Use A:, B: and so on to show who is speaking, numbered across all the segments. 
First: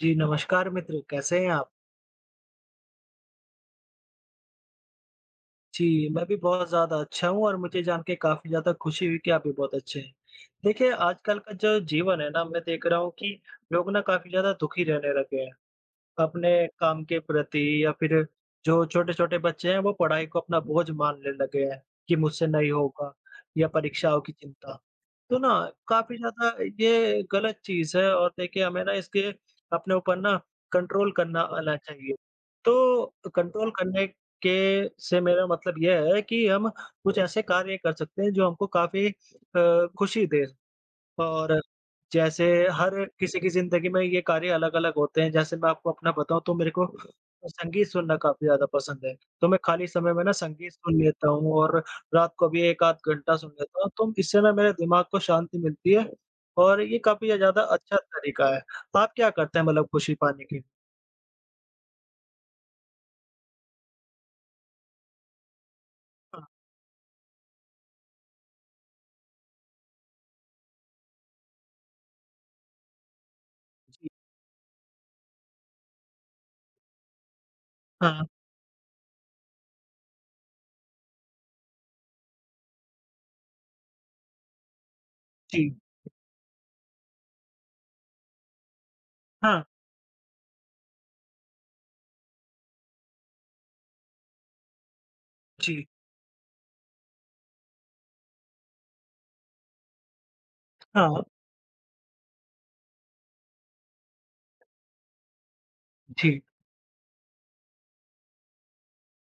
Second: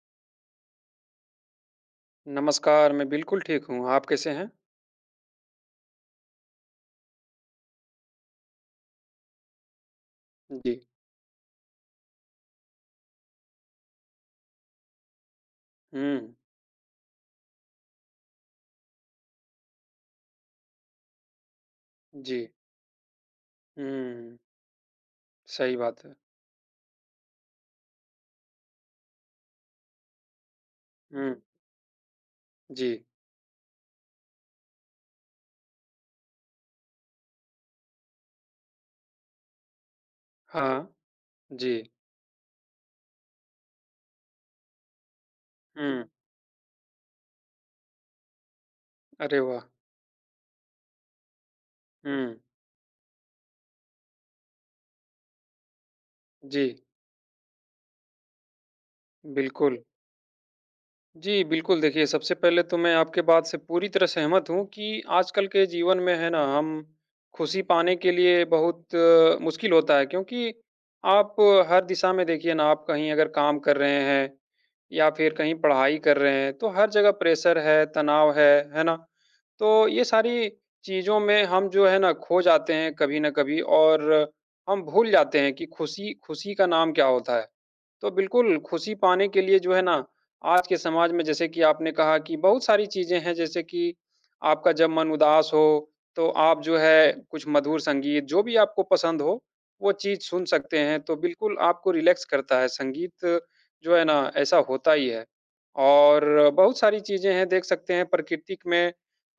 A: जी, नमस्कार मित्र, कैसे हैं आप?
B: नमस्कार, मैं बिल्कुल ठीक हूँ, आप कैसे हैं?
A: जी, मैं भी बहुत ज़्यादा अच्छा हूँ और मुझे जान के काफ़ी ज़्यादा खुशी हुई कि आप भी बहुत अच्छे हैं।
B: जी।
A: देखिए, आजकल का जो जीवन है ना, मैं देख रहा हूँ कि लोग ना काफ़ी ज़्यादा दुखी रहने लगे हैं,
B: हुँ,
A: अपने काम के प्रति या फिर जो छोटे-छोटे बच्चे हैं, वो पढ़ाई को अपना बोझ मानने लगे हैं कि
B: जी।
A: मुझसे नहीं होगा या परीक्षाओं की
B: हुँ,
A: चिंता। तो ना
B: सही बात है।
A: काफ़ी ज़्यादा ये गलत चीज़ है और देखिए हमें ना इसके अपने ऊपर ना कंट्रोल
B: हुँ,
A: करना आना चाहिए।
B: जी।
A: तो कंट्रोल करने के से मेरा मतलब ये है कि हम कुछ ऐसे कार्य कर सकते हैं जो हमको काफ़ी खुशी दे।
B: हाँ,
A: और
B: जी।
A: जैसे हर किसी की ज़िंदगी में ये कार्य अलग-अलग होते हैं। जैसे मैं आपको
B: हुँ,
A: अपना बताऊँ तो मेरे को संगीत सुनना काफ़ी ज़्यादा पसंद है।
B: अरे
A: तो मैं
B: वाह!
A: खाली समय में ना संगीत सुन लेता हूँ और रात
B: हुँ,
A: को भी एक आध घंटा सुन लेता हूँ। तो इससे ना मेरे दिमाग को शांति मिलती है
B: जी,
A: और ये काफ़ी ज़्यादा अच्छा तरीका है। आप क्या करते हैं
B: बिल्कुल।
A: मतलब खुशी पाने के लिए?
B: जी, बिल्कुल देखिए, सबसे पहले तो मैं आपके बात से पूरी तरह सहमत हूँ कि आजकल के जीवन में है
A: हाँ,
B: ना, हम खुशी पाने के लिए बहुत मुश्किल होता है क्योंकि आप हर दिशा में देखिए ना, आप कहीं अगर काम कर रहे
A: जी।
B: हैं या फिर कहीं पढ़ाई कर रहे हैं, तो हर जगह प्रेशर है,
A: हाँ,
B: तनाव है ना? तो ये सारी चीज़ों में हम जो है ना खो जाते हैं कभी न कभी और हम भूल जाते हैं कि
A: जी।
B: खुशी खुशी का नाम क्या होता है। तो बिल्कुल, खुशी पाने के लिए
A: हाँ,
B: जो है ना, आज के समाज में जैसे कि आपने कहा कि बहुत सारी चीज़ें हैं, जैसे कि आपका जब मन उदास
A: जी।
B: हो, तो आप जो है कुछ मधुर संगीत, जो भी आपको पसंद हो, वो चीज़ सुन सकते हैं। तो
A: हाँ,
B: बिल्कुल आपको रिलैक्स करता है संगीत, जो है ना, ऐसा होता ही है। और
A: जी।
B: बहुत सारी चीज़ें हैं, देख सकते हैं प्राकृतिक में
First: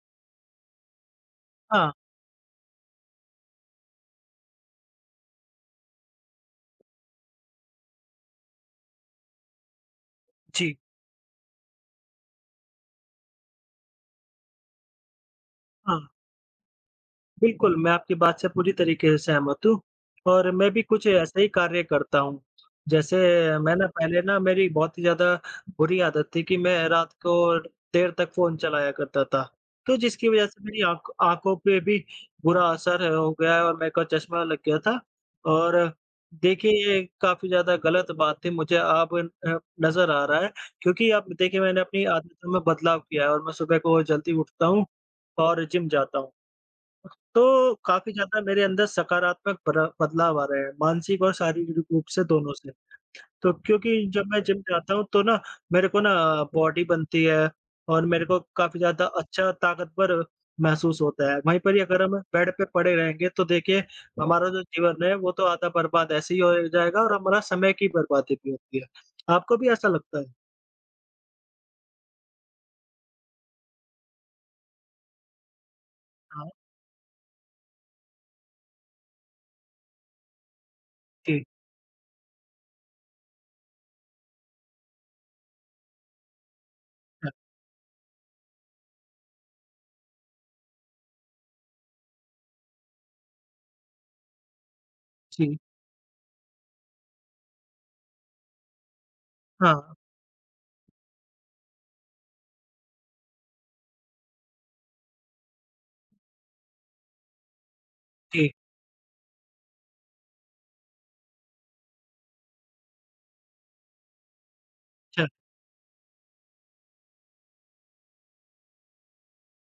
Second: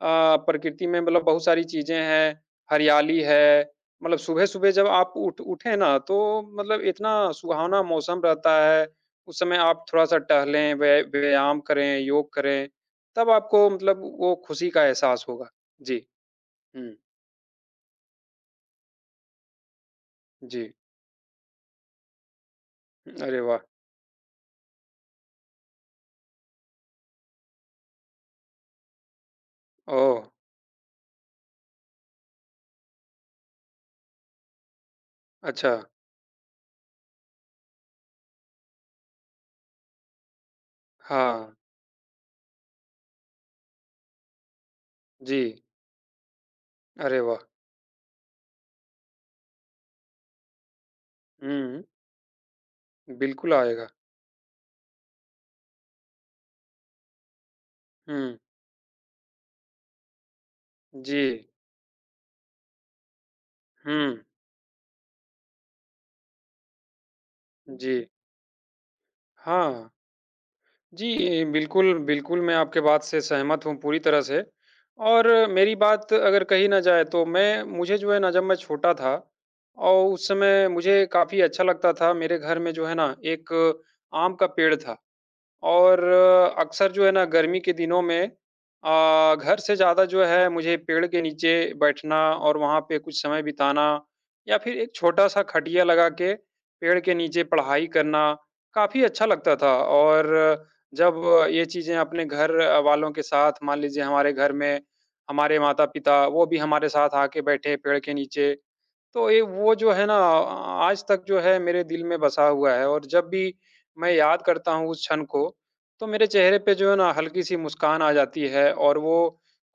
B: अ, प्रकृति में मतलब बहुत सारी
A: हाँ,
B: चीज़ें हैं, हरियाली है मतलब सुबह-सुबह जब आप उठ उठे ना तो मतलब इतना सुहावना मौसम रहता है, उस समय आप थोड़ा-सा टहलें,
A: जी।
B: व्यायाम करें, योग करें, तब आपको मतलब वो खुशी का एहसास होगा।
A: हाँ।
B: जी। हुँ,
A: बिल्कुल, मैं आपकी बात से पूरी तरीके से सहमत हूँ और मैं
B: जी।
A: भी कुछ ऐसे ही कार्य करता हूँ। जैसे
B: अरे वाह!
A: मैं ना पहले ना मेरी बहुत ही ज़्यादा बुरी आदत थी कि मैं रात को देर तक फ़ोन चलाया करता था। तो
B: ओह!
A: जिसकी वज़ह से मेरी आँखों पे भी बुरा असर हो गया है और मेरे को चश्मा लग गया था
B: अच्छा।
A: और देखिए ये काफ़ी ज़्यादा गलत बात थी मुझे अब अ, नज़र आ रहा है क्योंकि अब
B: हाँ,
A: देखिए मैंने अपनी आदतों में बदलाव किया है और मैं सुबह को जल्दी उठता हूँ
B: जी।
A: और जिम जाता हूँ।
B: अरे वाह!
A: तो काफ़ी ज़्यादा मेरे अंदर सकारात्मक बरा बदलाव आ रहे हैं, मानसिक और
B: हुँ,
A: शारीरिक रूप से दोनों से। तो
B: बिल्कुल आएगा।
A: क्योंकि जब मैं जिम जाता हूँ तो ना मेरे को ना बॉडी बनती है और मेरे
B: हुँ,
A: को काफ़ी ज़्यादा अच्छा ताकतवर महसूस
B: जी।
A: होता है। वहीं पर ही अगर हम बेड पे पड़े रहेंगे तो देखिए
B: हुँ,
A: हमारा जो जीवन है वो तो आधा बर्बाद ऐसे ही हो जाएगा और हमारा समय की
B: जी।
A: बर्बादी भी होती है। आपको भी ऐसा
B: हाँ।
A: लगता है?
B: जी, बिल्कुल, बिल्कुल, मैं आपके बात से सहमत हूँ पूरी तरह से और मेरी बात अगर
A: हाँ,
B: कही ना जाए तो मैं मुझे जो है ना जब मैं छोटा था और उस समय मुझे काफ़ी
A: जी,
B: अच्छा लगता था, मेरे घर में जो है ना एक आम का पेड़ था। और अक्सर जो है ना
A: अच्छा,
B: गर्मी के दिनों में घर से ज़्यादा जो है मुझे पेड़ के नीचे बैठना और वहाँ पे कुछ समय बिताना या फिर एक छोटा-सा
A: जी,
B: खटिया लगा के पेड़ के नीचे पढ़ाई करना काफ़ी अच्छा लगता था।
A: हाँ,
B: और जब ये चीज़ें अपने घर वालों के साथ मान लीजिए हमारे घर में हमारे माता-पिता वो भी हमारे साथ आके बैठे पेड़ के
A: जी,
B: नीचे तो ये वो जो है ना आज तक जो है मेरे दिल में बसा हुआ है और जब भी मैं याद करता हूँ उस क्षण
A: अच्छा,
B: को, तो मेरे चेहरे पे जो है ना हल्की-सी मुस्कान आ जाती है और वो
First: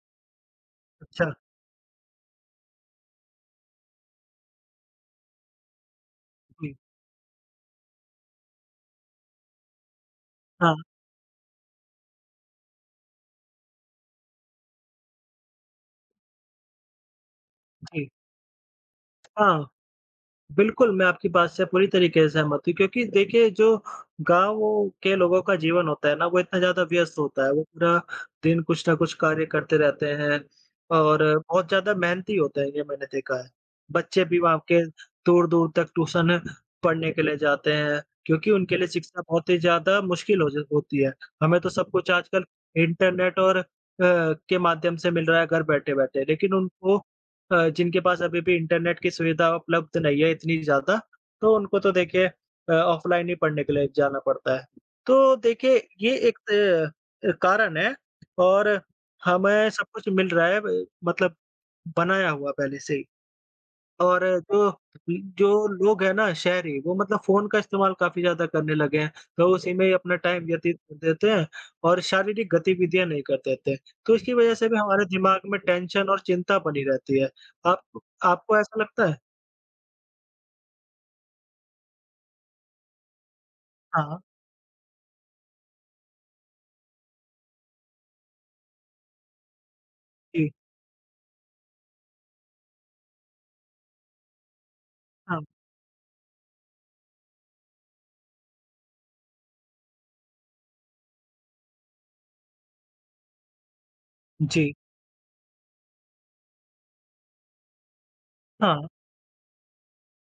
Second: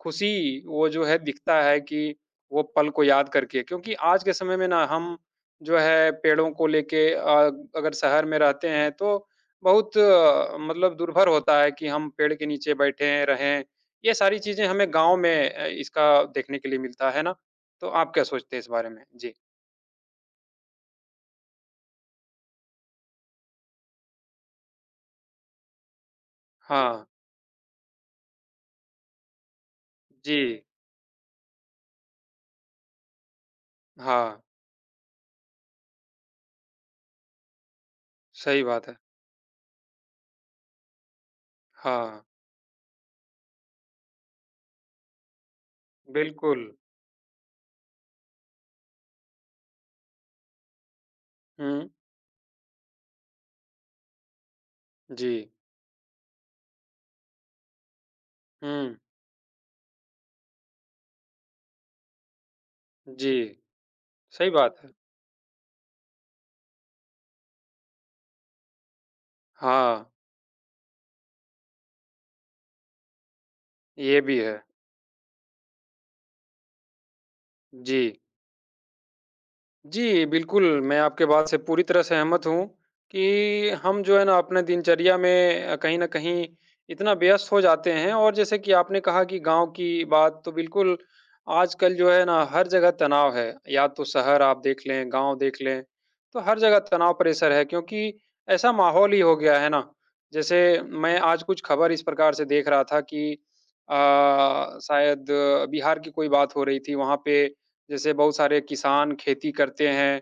B: खुशी वो जो है
A: अच्छा,
B: दिखता है कि वो पल को याद करके। क्योंकि आज के समय में ना हम जो है पेड़ों को
A: जी,
B: लेके अगर शहर में रहते हैं तो बहुत
A: हाँ,
B: मतलब दुर्भर होता है कि हम पेड़ के नीचे बैठे रहें। ये सारी चीज़ें हमें गाँव में इसका देखने के लिए मिलता है ना? तो
A: जी,
B: आप क्या सोचते हैं इस बारे में? जी।
A: हाँ। बिल्कुल, मैं आपकी बात से पूरी तरीके से सहमत हूँ क्योंकि देखिए जो गाँव के लोगों का जीवन होता है ना, वो इतना ज़्यादा
B: हाँ,
A: व्यस्त होता है, वो पूरा दिन कुछ ना कुछ कार्य करते रहते
B: जी।
A: हैं और बहुत ज़्यादा मेहनती होते हैं, ये मैंने देखा है। बच्चे
B: हाँ,
A: भी वहाँ के दूर-दूर तक ट्यूशन पढ़ने के लिए जाते हैं क्योंकि
B: सही
A: उनके लिए
B: बात है।
A: शिक्षा बहुत ही ज़्यादा मुश्किल हो ज होती है। हमें तो सब कुछ
B: हाँ,
A: आजकल इंटरनेट और के माध्यम से मिल रहा है घर बैठे-बैठे, लेकिन
B: बिल्कुल।
A: उनको जिनके पास अभी भी इंटरनेट की सुविधा उपलब्ध नहीं है इतनी ज़्यादा, तो उनको
B: हुँ,
A: तो देखिए ऑफ़लाइन ही पढ़ने के लिए जाना पड़ता है। तो
B: जी।
A: देखिए ये एक कारण है और
B: हुँ,
A: हमें सब कुछ मिल रहा है ब मतलब बनाया हुआ पहले से ही।
B: जी,
A: और
B: सही
A: जो
B: बात है।
A: जो लोग हैं ना शहरी, वो मतलब फ़ोन का इस्तेमाल काफ़ी ज़्यादा करने लगे हैं, तो उसी में ही
B: हाँ,
A: अपना टाइम व्यतीत कर देते हैं और शारीरिक गतिविधियाँ नहीं कर देते। तो
B: ये
A: इसकी
B: भी
A: वजह
B: है।
A: से भी हमारे दिमाग में टेंशन और चिंता बनी रहती है। आप
B: जी।
A: आपको ऐसा लगता है?
B: जी, बिल्कुल, मैं आपके बात से पूरी तरह सहमत हूँ कि हम
A: हाँ,
B: जो है ना अपने दिनचर्या में कहीं न कहीं इतना व्यस्त हो जाते हैं और जैसे कि आपने कहा कि गाँव की बात
A: जी,
B: तो बिल्कुल आजकल जो है ना हर जगह तनाव है। या तो शहर आप देख लें, गाँव
A: हाँ,
B: देख लें, तो हर जगह तनाव प्रेशर है क्योंकि ऐसा माहौल ही हो गया है ना। जैसे मैं आज कुछ खबर इस प्रकार से देख रहा था कि अ,
A: जी,
B: शायद बिहार की कोई बात हो रही थी, वहाँ पे जैसे बहुत सारे
A: हाँ,
B: किसान खेती करते हैं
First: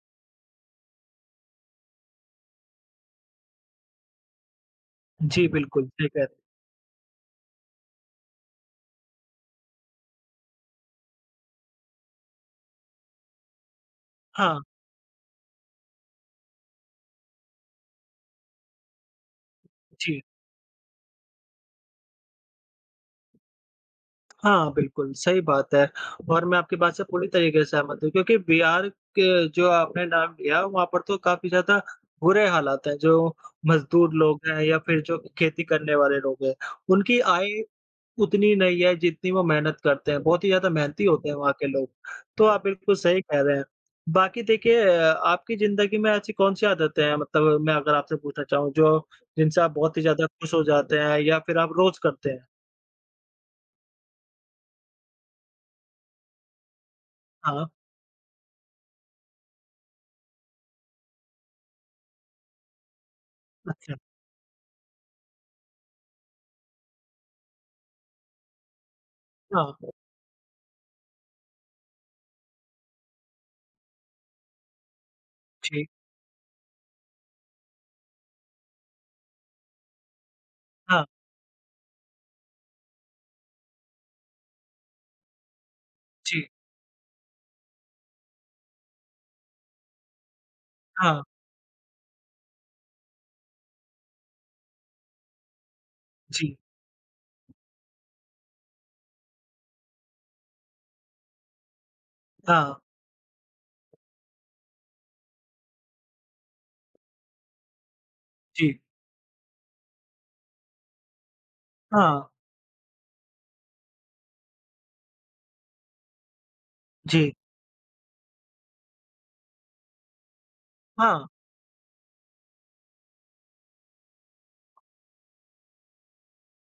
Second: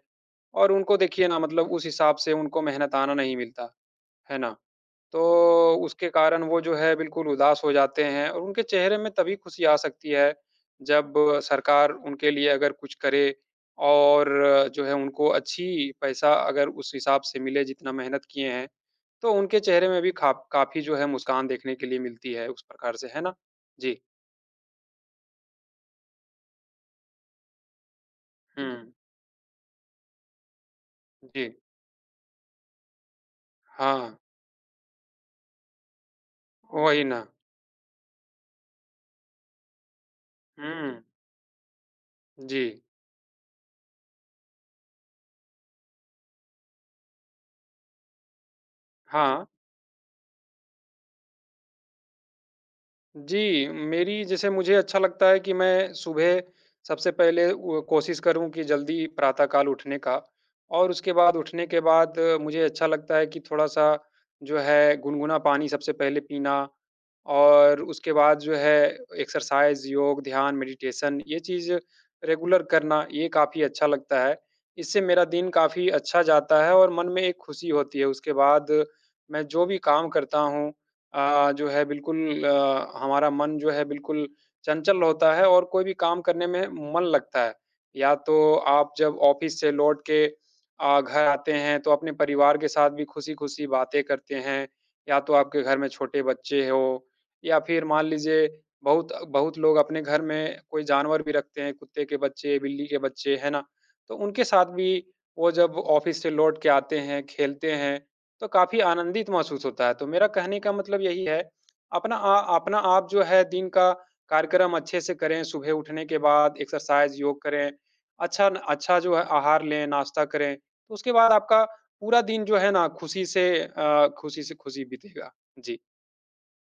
B: और उनको देखिए ना मतलब उस हिसाब से उनको मेहनताना नहीं मिलता, है ना?
A: जी,
B: तो
A: बिल्कुल, सही
B: उसके
A: कह रहे हैं।
B: कारण वो जो है बिल्कुल उदास हो जाते हैं और उनके चेहरे में तभी खुशी आ सकती है, जब सरकार उनके लिए अगर कुछ करे और
A: हाँ,
B: जो है उनको अच्छी पैसा अगर उस हिसाब से मिले जितना मेहनत किए हैं, तो उनके चेहरे में भी
A: जी।
B: खा काफ़ी जो है मुस्कान देखने के लिए मिलती है उस प्रकार से, है ना? जी।
A: हाँ, बिल्कुल, सही बात है और मैं आपकी बात से पूरी तरीके से सहमत हूँ क्योंकि
B: हुँ।
A: बिहार के जो आपने नाम लिया, वहाँ पर तो
B: जी।
A: काफ़ी ज़्यादा बुरे हालात हैं, जो मज़दूर
B: हाँ,
A: लोग हैं या फिर जो खेती करने वाले लोग हैं,
B: वही
A: उनकी
B: ना।
A: आय उतनी नहीं है जितनी वो मेहनत करते हैं, बहुत ही ज़्यादा
B: हुँ।
A: मेहनती होते हैं वहाँ के लोग, तो
B: जी।
A: आप बिल्कुल सही कह रहे हैं। बाकी देखिए आपकी ज़िंदगी में ऐसी कौन-सी आदतें हैं मतलब मैं अगर आपसे पूछना चाहूँ जो
B: हाँ,
A: जिनसे आप बहुत ही ज़्यादा खुश हो जाते हैं या फिर आप रोज़ करते हैं?
B: जी, मेरी जैसे मुझे अच्छा लगता है कि मैं सुबह सबसे पहले
A: हाँ,
B: वो कोशिश करूँ कि जल्दी प्रातः काल उठने का और उसके बाद उठने के बाद मुझे अच्छा लगता है कि थोड़ा-सा
A: अच्छा,
B: जो है गुनगुना पानी सबसे पहले पीना और उसके बाद जो है
A: हाँ।
B: एक्सरसाइज़, योग, ध्यान, मेडिटेशन ये चीज़ रेगुलर करना ये काफ़ी अच्छा लगता है। इससे मेरा दिन
A: जी,
B: काफ़ी अच्छा जाता है और मन में एक खुशी होती है। उसके बाद मैं जो भी काम करता हूँ
A: हाँ,
B: जो है बिल्कुल हमारा मन जो है बिल्कुल चंचल होता है और कोई भी काम करने
A: जी,
B: में मन लगता है। या तो आप जब ऑफ़िस से लौट के
A: हाँ,
B: घर आते हैं तो अपने परिवार के साथ भी खुशी-खुशी बातें करते हैं, या तो आपके घर में छोटे
A: जी,
B: बच्चे हो या फिर मान लीजिए बहुत बहुत लोग अपने घर में कोई जानवर भी रखते हैं, कुत्ते के बच्चे,
A: हाँ,
B: बिल्ली के बच्चे, है ना? तो उनके साथ भी वो जब ऑफ़िस से लौट के आते हैं, खेलते हैं तो
A: जी,
B: काफ़ी आनंदित महसूस होता है। तो मेरा कहने का मतलब यही है,
A: हाँ,
B: अपना आप जो है दिन का कार्यक्रम अच्छे से करें, सुबह उठने के बाद एक्सरसाइज़,
A: जी,
B: योग करें, अच्छा न अच्छा जो है आहार लें, नाश्ता करें, तो उसके
A: हाँ,
B: बाद आपका पूरा दिन जो है ना खुशी बीतेगा। जी।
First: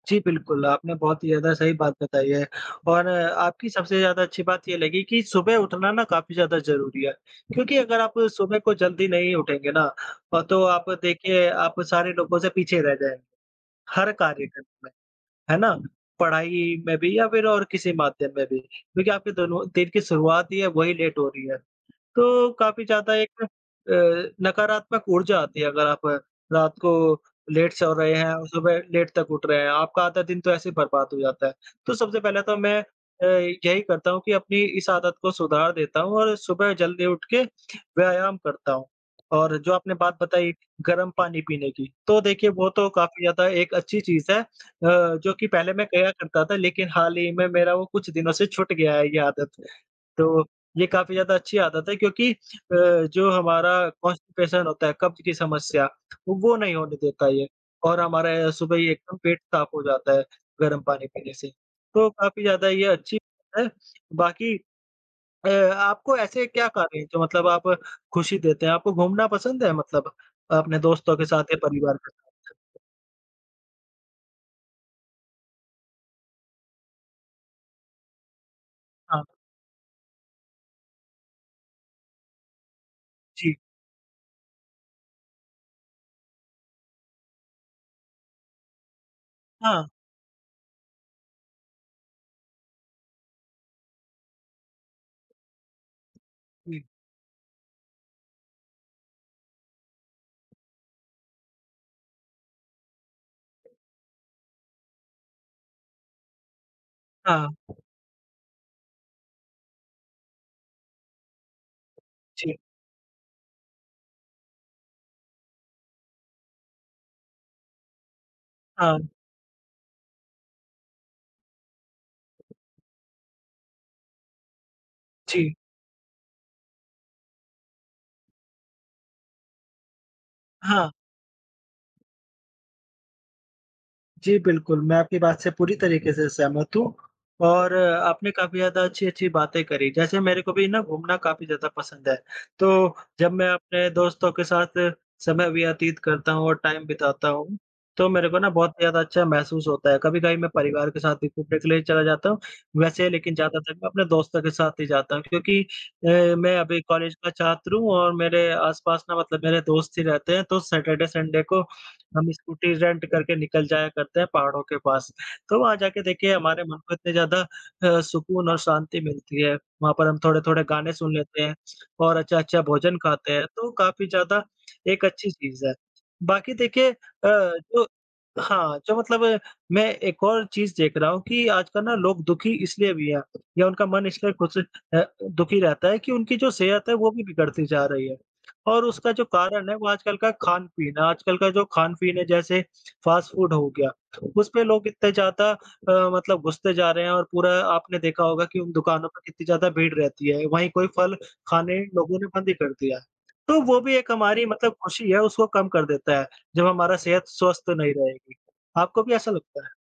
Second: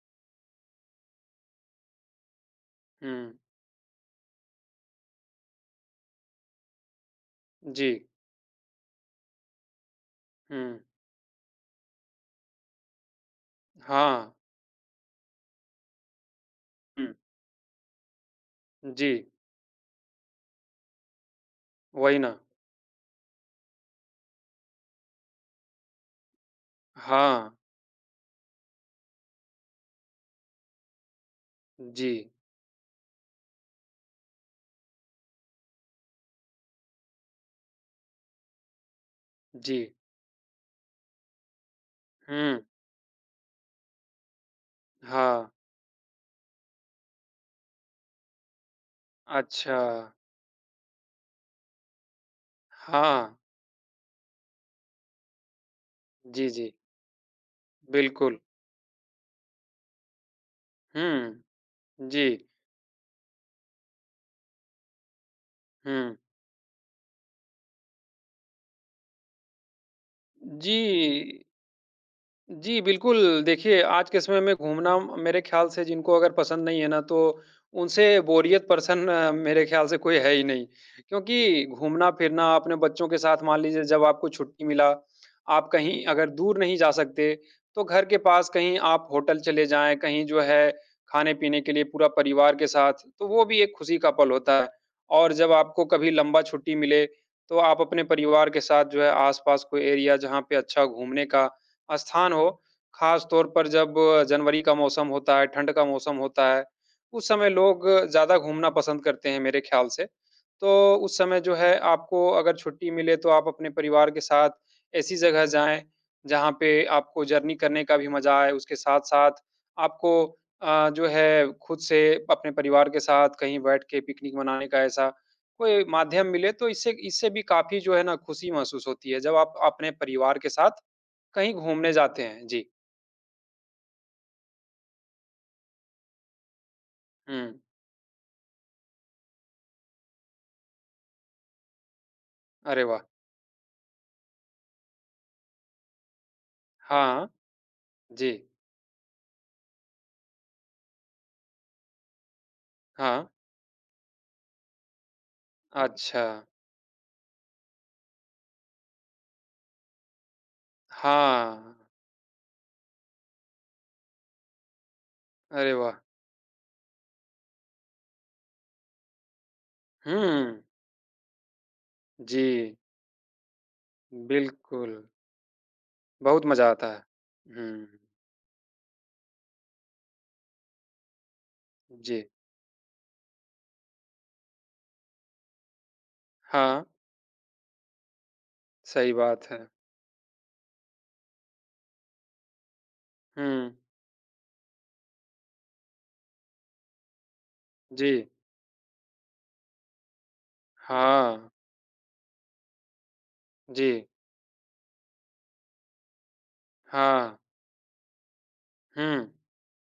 A: जी, बिल्कुल, आपने बहुत ही ज़्यादा सही बात बताई है और
B: हुँ।
A: आपकी सबसे ज़्यादा अच्छी बात ये लगी कि सुबह उठना ना काफ़ी ज़्यादा ज़रूरी है, क्योंकि
B: जी।
A: अगर आप सुबह को जल्दी नहीं उठेंगे ना तो
B: हुँ।
A: आप देखिए आप सारे लोगों से पीछे रह जाएँगे, हर
B: हाँ।
A: कार्य करने में, है ना? पढ़ाई में
B: हुँ।
A: भी या फिर और किसी माध्यम में भी, क्योंकि
B: जी,
A: आपके दोनों दिन की शुरुआत ही है वही लेट हो रही है।
B: वही ना।
A: तो काफ़ी ज़्यादा एक नकारात्मक ऊर्जा आती है अगर आप रात को
B: हाँ।
A: लेट सो रहे हैं और सुबह लेट तक उठ रहे हैं, आपका आधा दिन तो ऐसे ही बर्बाद हो जाता है। तो सबसे
B: जी,
A: पहले तो मैं अ, यही करता हूँ कि अपनी इस आदत को सुधार देता हूँ और सुबह जल्दी उठ के व्यायाम करता हूँ। और जो
B: जी।
A: आपने बात बताई गर्म पानी पीने की, तो देखिए
B: हुँ।
A: वो तो काफ़ी ज़्यादा एक अच्छी चीज़ है जो कि
B: हाँ।
A: पहले मैं किया करता था लेकिन हाल ही में मेरा वो कुछ दिनों से छूट गया है ये आदत।
B: अच्छा।
A: तो ये काफ़ी ज़्यादा अच्छी आदत है क्योंकि जो
B: हाँ।
A: हमारा कॉन्स्टिपेशन होता है, कब्ज़ की समस्या, वो
B: जी,
A: वो
B: जी।
A: नहीं होने देता ये और
B: बिल्कुल।
A: हमारा सुबह ही एकदम पेट साफ़ हो जाता है गर्म पानी पीने से।
B: हुँ।
A: तो
B: जी,
A: काफ़ी ज़्यादा ये अच्छी है। बाकी अ, आपको
B: हुँ।
A: ऐसे क्या कार्य हैं जो मतलब आप खुशी देते हैं? आपको घूमना पसंद है मतलब
B: जी,
A: अपने दोस्तों के साथ या परिवार के साथ?
B: जी, बिल्कुल। देखिए, आज के समय में घूमना मेरे ख़्याल से जिनको अगर पसंद नहीं है ना, तो उनसे
A: हाँ,
B: मेरे ख़्याल से कोई है ही नहीं। क्योंकि घूमना-फिरना अपने बच्चों के साथ
A: जी।
B: मान लीजिए जब आपको छुट्टी मिला, आप कहीं अगर दूर नहीं जा सकते, तो घर के पास कहीं आप होटल चले
A: हाँ,
B: जाएँ, कहीं जो है खाने-पीने के लिए पूरा परिवार के साथ, तो वो भी एक खुशी का पल होता है। और जब आपको कभी लंबा छुट्टी
A: जी।
B: मिले, तो आप अपने परिवार के साथ जो है आस-पास कोई एरिया जहाँ पे अच्छा घूमने का स्थान हो, ख़ास तौर पर जब जनवरी का मौसम होता है, ठंड का मौसम होता है, उस
A: हाँ,
B: समय लोग ज़्यादा घूमना पसंद करते हैं मेरे ख़्याल से। तो उस समय जो है आपको अगर
A: जी।
B: छुट्टी मिले तो आप अपने परिवार के साथ ऐसी जगह जाएँ, जहाँ पे आपको जर्नी करने का भी मज़ा आए, उसके
A: हाँ,
B: साथ-साथ आपको जो है खुद से अपने परिवार के साथ कहीं बैठ के पिकनिक मनाने का ऐसा
A: जी।
B: कोई माध्यम मिले तो इससे इससे भी काफ़ी जो है ना खुशी महसूस होती है, जब आप अपने परिवार के साथ
A: हाँ।
B: कहीं घूमने जाते हैं। जी।
A: जी, बिल्कुल, मैं आपकी बात से पूरी तरीके से सहमत हूँ
B: हुँ।
A: और आपने काफ़ी ज़्यादा अच्छी-अच्छी बातें करी, जैसे मेरे को भी ना घूमना काफ़ी ज़्यादा पसंद है,
B: अरे
A: तो
B: वाह!
A: जब मैं अपने दोस्तों के साथ समय व्यतीत करता हूँ और टाइम बिताता
B: हाँ।
A: हूँ, तो मेरे
B: जी।
A: को ना बहुत ज़्यादा अच्छा महसूस होता है। कभी-कभी मैं परिवार के साथ भी घूमने के लिए चला जाता हूँ, वैसे
B: हाँ।
A: लेकिन ज़्यादातर मैं अपने दोस्तों के साथ ही जाता हूँ क्योंकि
B: अच्छा।
A: मैं अभी कॉलेज का छात्र हूँ और मेरे आस-पास ना मतलब मेरे दोस्त ही रहते हैं, तो सैटरडे, संडे को
B: हाँ।
A: हम स्कूटी रेंट करके निकल जाया करते हैं पहाड़ों के पास। तो
B: अरे
A: वहाँ
B: वाह!
A: जाके देखिए हमारे मन को इतने ज़्यादा सुकून और शांति मिलती है। वहाँ पर हम
B: हुँ।
A: थोड़े-थोड़े गाने सुन लेते हैं और अच्छा-अच्छा
B: जी,
A: भोजन खाते हैं, तो काफ़ी ज़्यादा
B: बिल्कुल।
A: एक अच्छी चीज़ है।
B: बहुत
A: बाकी
B: मज़ा
A: देखिए
B: आता है।
A: जो
B: हुँ।
A: हाँ, जो मतलब मैं एक और चीज़ देख रहा हूँ कि आजकल ना
B: जी।
A: लोग दुखी इसलिए भी हैं या उनका मन इसलिए खुश दुखी रहता है कि उनकी जो
B: हाँ,
A: सेहत है वो भी बिगड़ती जा रही है। और उसका
B: सही
A: जो
B: बात है।
A: कारण है वो आजकल का खान-पीन है। आजकल का जो खान-पीन है जैसे फ़ास्ट
B: हुँ।
A: फ़ूड हो गया, उसपे लोग इतने ज़्यादा मतलब घुसते जा रहे हैं और पूरा आपने
B: जी।
A: देखा होगा कि उन दुकानों पर कितनी ज़्यादा भीड़ रहती है। वहीं कोई फल
B: हाँ।
A: खाने लोगों ने बंद ही कर दिया है। तो वो
B: जी।
A: भी एक हमारी मतलब खुशी है उसको कम कर देता है, जब हमारा सेहत
B: हाँ।
A: स्वस्थ नहीं रहेगी। आपको भी
B: हुँ।
A: ऐसा लगता है?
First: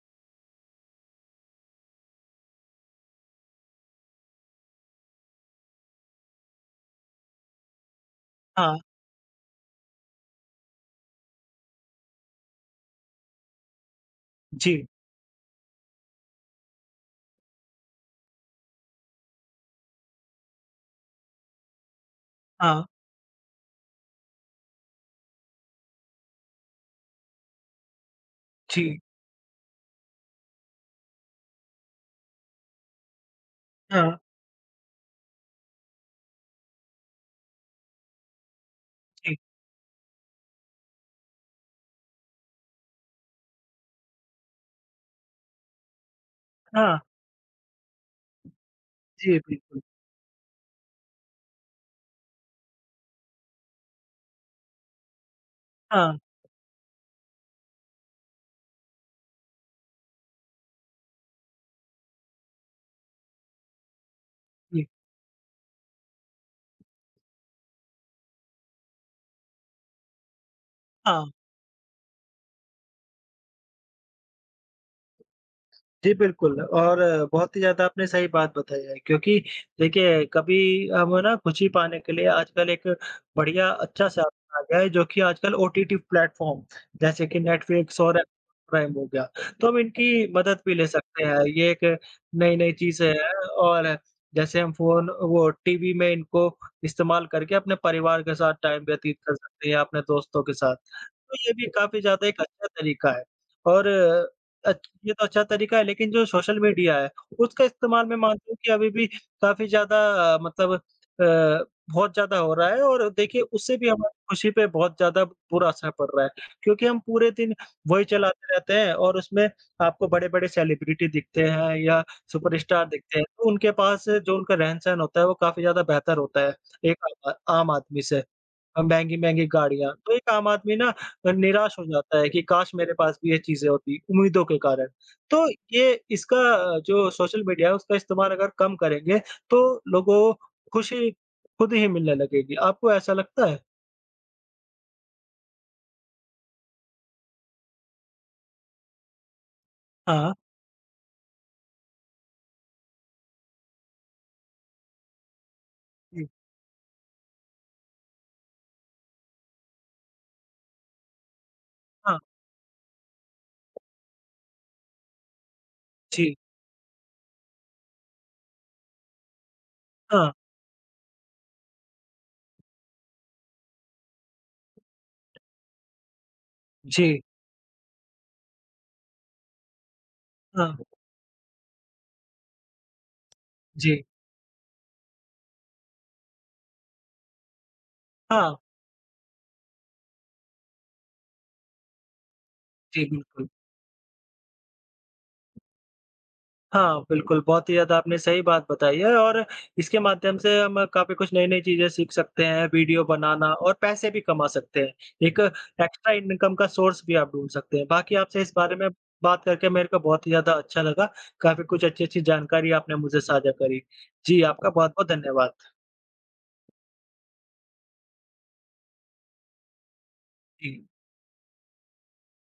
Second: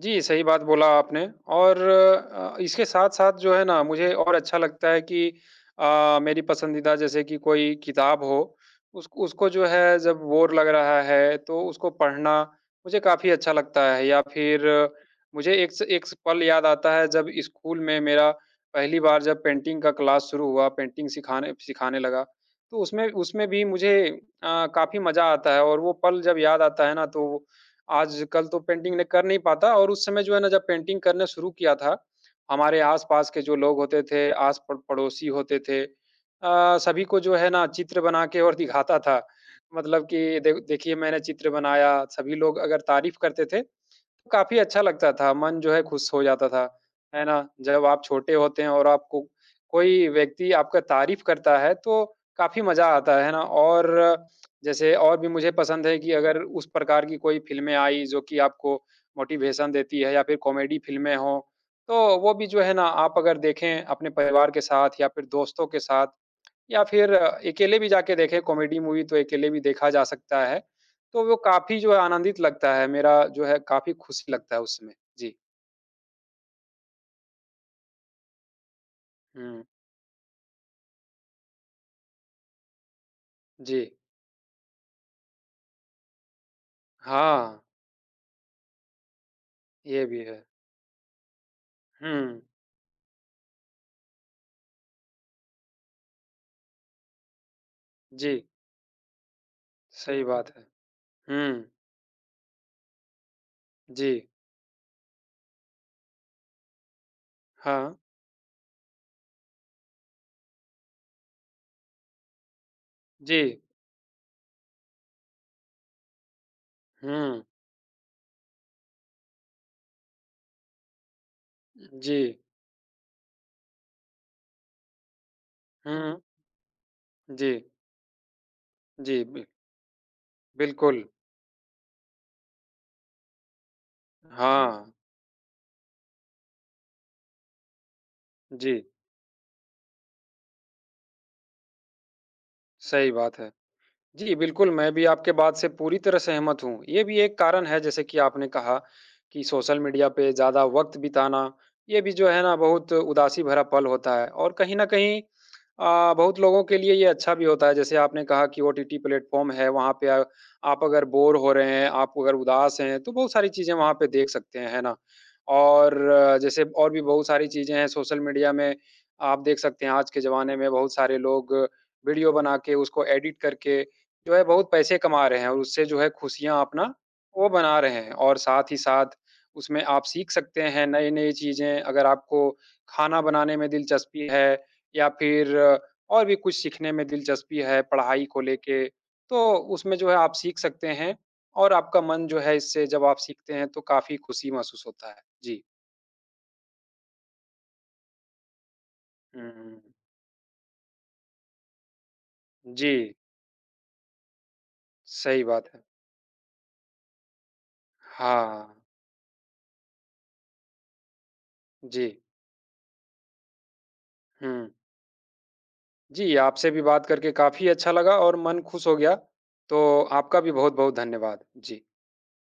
B: जी, सही बात बोला आपने और इसके साथ-साथ जो है ना मुझे और अच्छा लगता है कि मेरी पसंदीदा जैसे कि कोई किताब हो,
A: हाँ,
B: उस उसको जो है जब बोर लग रहा है तो उसको पढ़ना मुझे काफ़ी अच्छा लगता है या फिर
A: जी,
B: मुझे एक पल याद आता है जब स्कूल में मेरा पहली बार जब पेंटिंग का क्लास शुरू हुआ, पेंटिंग सिखाने सिखाने लगा, तो
A: हाँ,
B: उसमें उसमें भी मुझे काफ़ी मज़ा आता है और वो पल जब याद आता है ना तो आजकल तो पेंटिंग
A: जी,
B: नहीं पाता और उस समय जो है ना जब पेंटिंग करना शुरू किया था, हमारे आस-पास के जो लोग होते
A: हाँ,
B: थे, आस प पड़ोसी होते थे सभी को जो है ना चित्र बना के और दिखाता था।
A: जी,
B: मतलब कि देखिए मैंने चित्र बनाया, सभी लोग अगर तारीफ़ करते थे तो काफ़ी अच्छा लगता था, मन जो है खुश हो जाता था,
A: हाँ,
B: है ना? जब आप छोटे होते हैं और आपको
A: जी, बिल्कुल।
B: कोई व्यक्ति आपका तारीफ़ करता है, तो काफ़ी मज़ा आता है ना? और जैसे और भी मुझे पसंद है कि
A: हाँ,
B: अगर उस प्रकार की कोई फ़िल्में आई जो कि आपको मोटिवेशन देती है या फिर कॉमेडी फ़िल्में हों, तो वो भी जो है ना आप अगर देखें अपने परिवार के
A: जी,
B: साथ या फिर दोस्तों के साथ या फिर अकेले भी जाके देखें, कॉमेडी मूवी तो अकेले भी देखा जा सकता है। तो
A: हाँ।
B: वो काफ़ी जो है आनंदित लगता है, मेरा जो है काफ़ी खुशी लगता है उस समय। जी।
A: जी, बिल्कुल और बहुत ही ज़्यादा आपने सही बात बताई है क्योंकि
B: हुँ।
A: देखिए, कभी हम ना खुशी पाने के लिए आजकल एक बढ़िया
B: जी।
A: अच्छा साधन आ गया है, जो कि आजकल ओटीटी प्लेटफ़ॉर्म जैसे कि
B: हाँ,
A: नेटफ्लिक्स और अमेज़न प्राइम हो गया, तो हम
B: ये भी
A: इनकी
B: है।
A: मदद भी ले सकते हैं। ये एक
B: हुँ।
A: नई-नई चीज़ें हैं और जैसे हम फ़ोन वो टीवी में इनको इस्तेमाल करके अपने परिवार के
B: जी,
A: साथ टाइम व्यतीत कर सकते हैं या अपने
B: सही
A: दोस्तों के
B: बात है।
A: साथ। तो ये
B: हुँ।
A: भी काफ़ी ज़्यादा एक अच्छा तरीका है और
B: जी।
A: अच ये तो अच्छा तरीका है लेकिन जो सोशल मीडिया है, उसका
B: हाँ।
A: इस्तेमाल मैं मानता हूँ कि अभी भी काफ़ी ज़्यादा मतलब बहुत ज़्यादा हो रहा है और देखिए
B: जी।
A: उससे भी हमारी खुशी पे बहुत ज़्यादा बुरा असर पड़ रहा है क्योंकि हम पूरे
B: हुँ।
A: दिन वही चलाते रहते हैं और उसमें आपको बड़े-बड़े सेलिब्रिटी दिखते हैं या
B: जी।
A: सुपरस्टार दिखते हैं, तो उनके पास जो उनका रहन-सहन होता है वो काफ़ी ज़्यादा बेहतर
B: हुँ।
A: होता है, एक आम
B: जी।
A: आम आदमी से।
B: जी, बि
A: महँगी-महँगी गाड़ियाँ, तो एक आम आदमी ना
B: बिल्कुल।
A: निराश हो जाता है कि काश मेरे पास भी ये चीज़ें होती, उम्मीदों के कारण।
B: हाँ।
A: तो ये इसका जो सोशल मीडिया है उसका इस्तेमाल अगर
B: जी,
A: कम करेंगे तो लोगों को खुशी खुद ही मिलने लगेगी। आपको
B: सही
A: ऐसा
B: बात
A: लगता
B: है।
A: है?
B: जी, बिल्कुल, मैं भी आपके बात से पूरी तरह सहमत हूँ। ये भी एक कारण है जैसे कि आपने कहा कि सोशल मीडिया पे
A: हाँ।
B: ज़्यादा वक़्त बिताना, ये भी जो है ना बहुत उदासी भरा पल होता है और कहीं न कहीं
A: जी।
B: बहुत लोगों के लिए ये अच्छा भी होता है, जैसे आपने कहा कि ओटीटी प्लेटफ़ॉर्म है, वहाँ पे आप अगर बोर हो रहे हैं, आप
A: हाँ।
B: अगर उदास हैं, तो बहुत सारी चीज़ें वहाँ पे देख सकते हैं, है ना? और
A: जी।
B: जैसे और भी बहुत सारी चीज़ें हैं, सोशल मीडिया में आप देख सकते हैं, आज के
A: हाँ।
B: ज़माने में बहुत सारे लोग वीडियो बना के, उसको एडिट करके, जो है बहुत पैसे कमा रहे हैं और उससे जो है खुशियाँ अपना
A: जी।
B: वो बना रहे हैं और साथ ही साथ उसमें आप सीख सकते
A: हाँ।
B: हैं नई-नई चीज़ें, अगर आपको खाना बनाने में
A: जी।
B: दिलचस्पी है या फिर और भी कुछ सीखने में दिलचस्पी है पढ़ाई को
A: हाँ।
B: लेके, तो उसमें जो है आप सीख सकते हैं और आपका मन जो है इससे
A: जी,
B: जब आप
A: बिल्कुल।
B: सीखते हैं तो काफ़ी खुशी महसूस होता है। जी।
A: हाँ, बिल्कुल, बहुत ही ज़्यादा आपने सही बात बताई है और
B: हुँ,
A: इसके माध्यम से हम काफ़ी कुछ नई-नई चीज़ें सीख सकते हैं,
B: जी,
A: वीडियो बनाना और पैसे भी कमा सकते हैं। एक
B: सही बात है।
A: एक्स्ट्रा इनकम का सोर्स भी आप ढूँढ सकते हैं। बाकी आपसे इस
B: हाँ,
A: बारे में बात करके मेरे को बहुत ही ज़्यादा अच्छा लगा। काफ़ी कुछ
B: जी।
A: अच्छी-अच्छी जानकारी आपने मुझे साझा करी। जी,
B: हुँ।
A: आपका बहुत-बहुत धन्यवाद।
B: जी, आपसे भी बात करके काफ़ी अच्छा लगा और मन खुश हो गया, तो आपका भी
A: जी।
B: बहुत-बहुत धन्यवाद। जी।